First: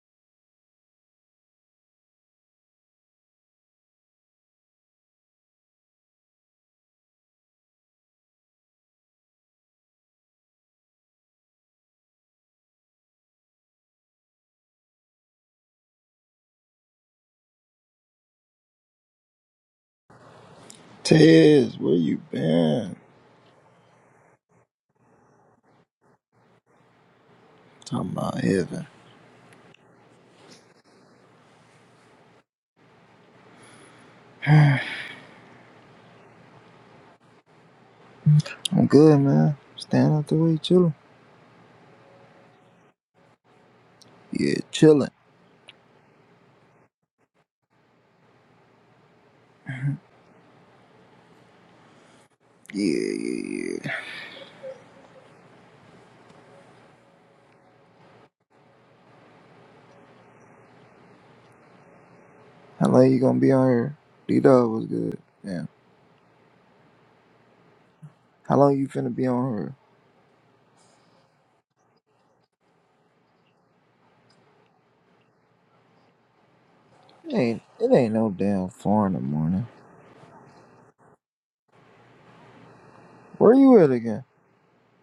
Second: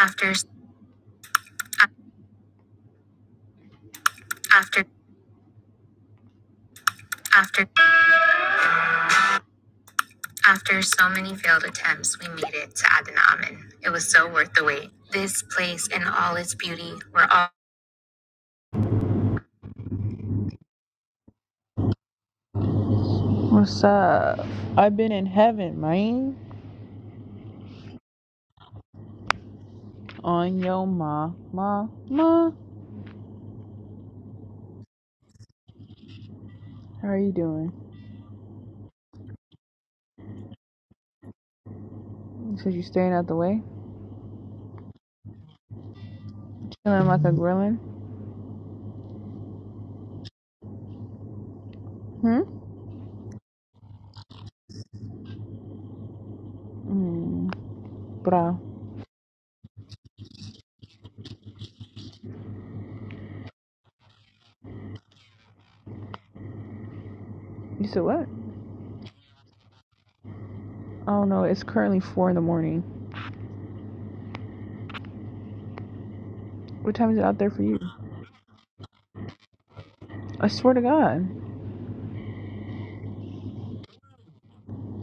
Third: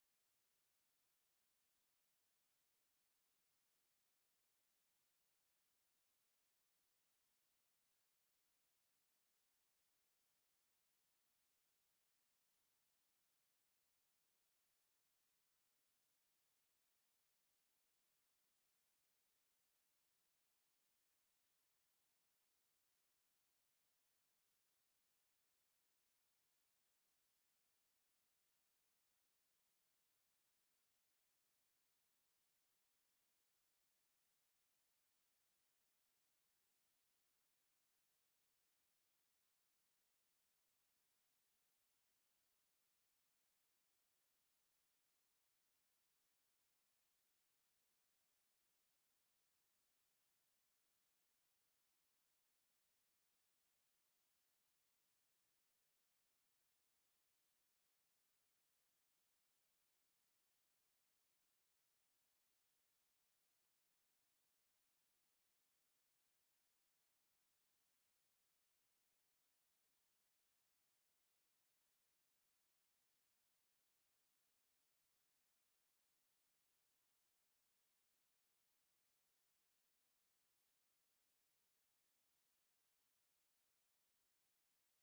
After after after after so many failed attempts, we made it to Aden Amen. It was so worth the wait. This place and all its beauty were all. Tez, where you been? What's up? I've been in heaven, man. Talking about heaven. On yo ma ma ma. How are you doing? I'm good, man. Standing out the way, chilling. So you staying out the way, Yeah, chilling. chilling like a grillin. Hmm. Yeah, yeah, yeah. Mm, bra. How long you gonna be on her? D Dog was good. Yeah. You said what? How long you finna be on her? I don't know. It's currently four in the morning. What time is it It out there ain't for you? it ain't no damn four in the morning. I swear to God. Where you at again?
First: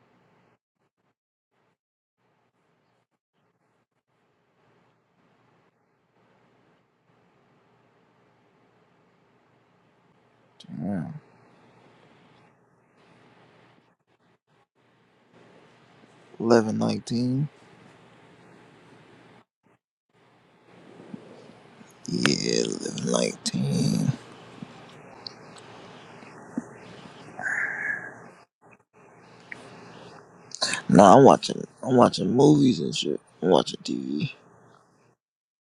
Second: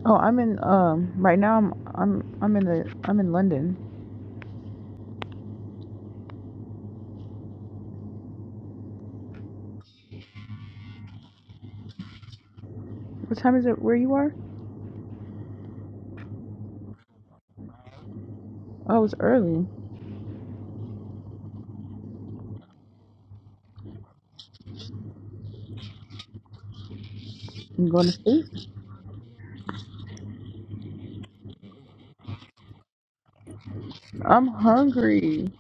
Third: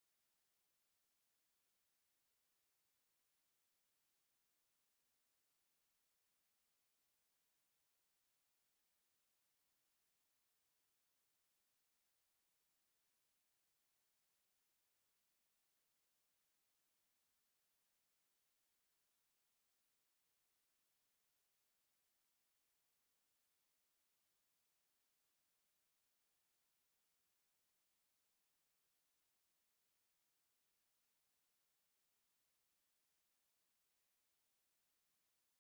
Oh, I'm in um right now I'm I'm I'm in the I'm in London. Damn. What time is it where you are? Eleven nineteen. Oh, it's early. Yeah, eleven nineteen. You going to sleep? Nah, I'm watching. I'm watching movies and shit. I'm watching TV. I'm hungry.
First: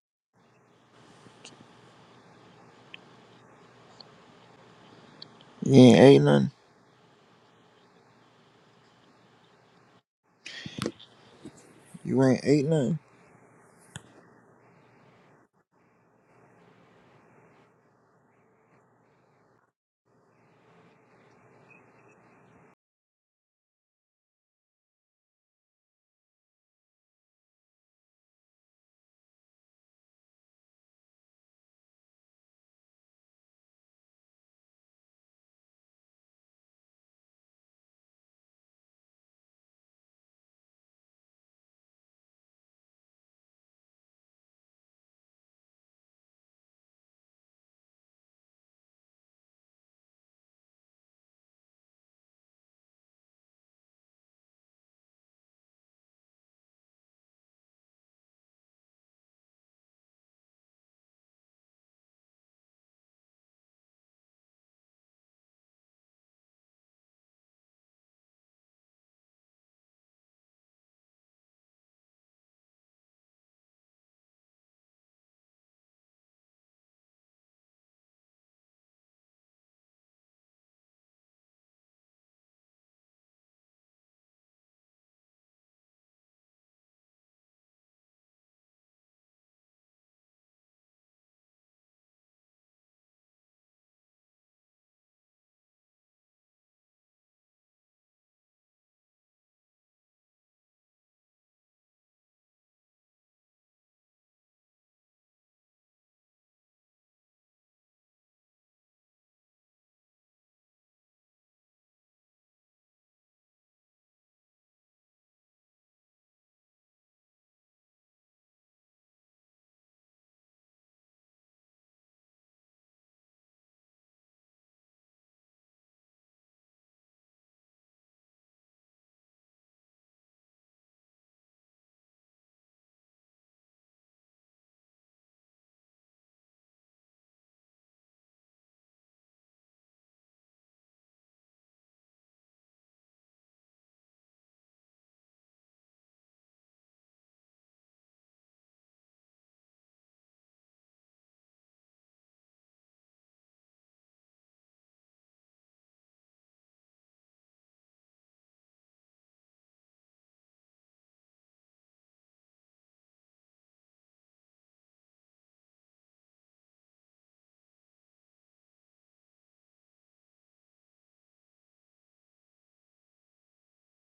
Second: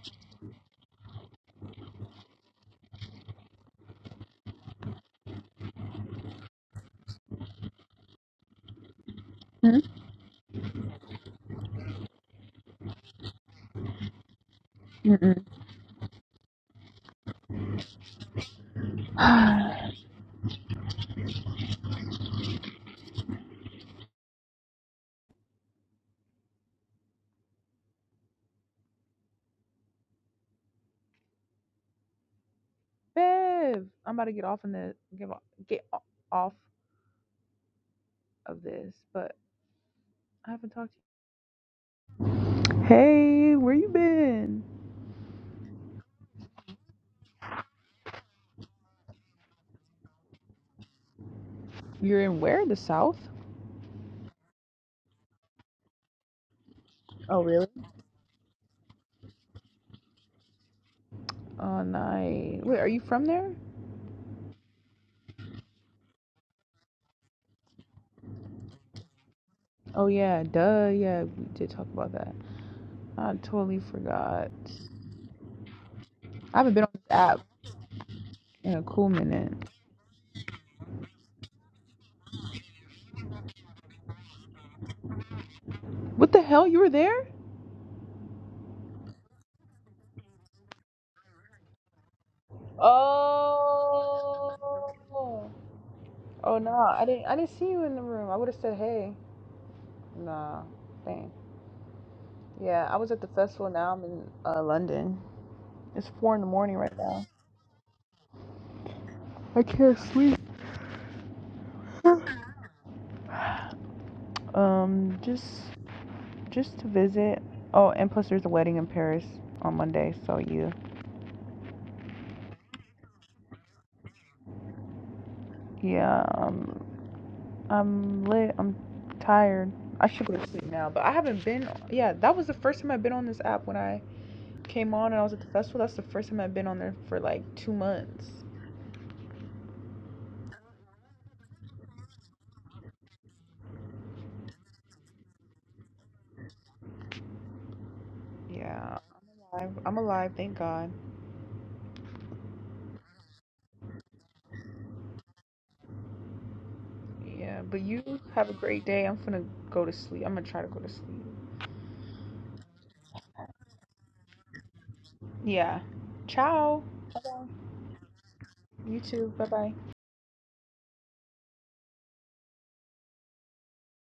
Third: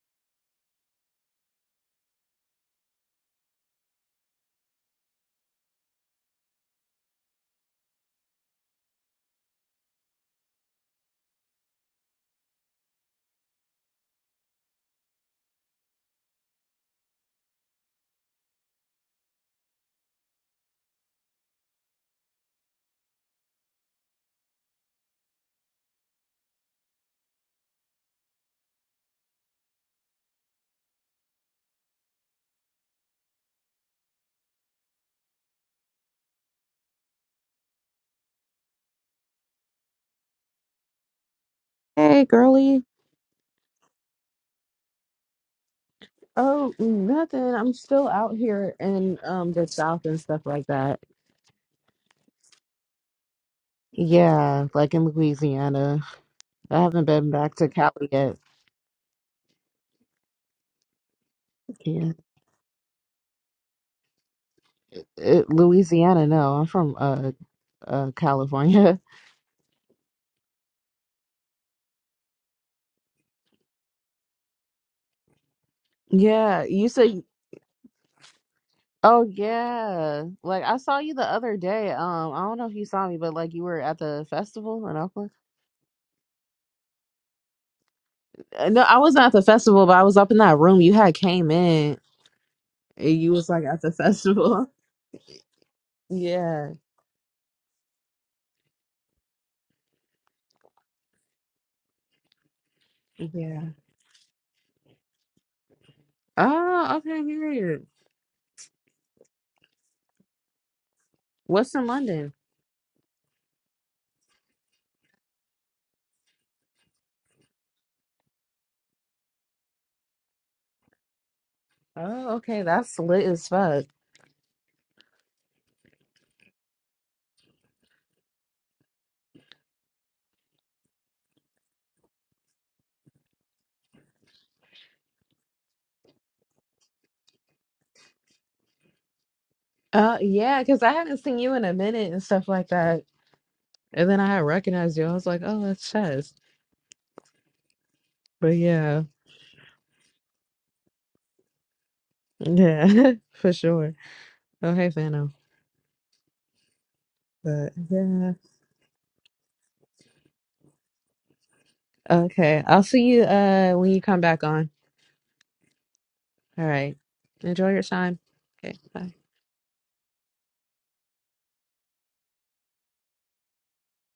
You ain't ate nothing. Hmm? You ain't ate nothing. Mm-mm. Bev, I'm about to get off in the get off, get o- off of this, but I haven't talked to Hey, girly. you. Hey, where you been? Oh, nothing. I'm still out here in um the South and stuff like that. You're in where? The South? Yeah, like in Louisiana. I haven't been Oh, back really? to Cali yet. Oh, Yeah. nice. Wait, are you from there? Uh, Louisiana, no. I'm from uh uh California. Oh yeah, duh. Yeah, we did talk about that. I totally forgot. I Yeah, haven't been you on this said app in a cool Oh minute. yeah. Like I saw you the other day. Um I don't know if you saw me, but like you were at the festival in Oakland. What the hell? You were there? Uh, No, I was not at the festival, but I was up in that room. You had came in. and You was like at the Oh. festival. Oh Yeah. nah. I didn't I didn't see you in the room. I would have said hey. Nah. Dang. Yeah, I was at the Yeah. festival. Now I'm in uh, London. It's four in the morning right Oh, okay, now. weird. I can't sleep. What's in London? Um, just just to visit. Oh, and plus there's a wedding in Paris on Monday. So you. Oh, okay, that's lit as fuck. Yeah. Um, I'm lit. I'm tired. I should go to sleep now, but I haven't been. Yeah, that was the first time I've been on this app when I came on and I was at the festival, that's the first time I've been on there for like two months. Uh, yeah, because I haven't seen you in a minute and stuff like that. And then I had recognized you. I was like, oh, that's Chess. But Yeah, yeah, I'm I'm alive, thank God. yeah, for sure. Oh, hey, Fano. Yeah, But but you yeah, have a great day. I'm gonna go to sleep. I'm gonna try to go to sleep. okay. I'll see you uh when you come back on. Yeah. All Ciao. right. Enjoy your time. Okay, You bye. too. Bye bye.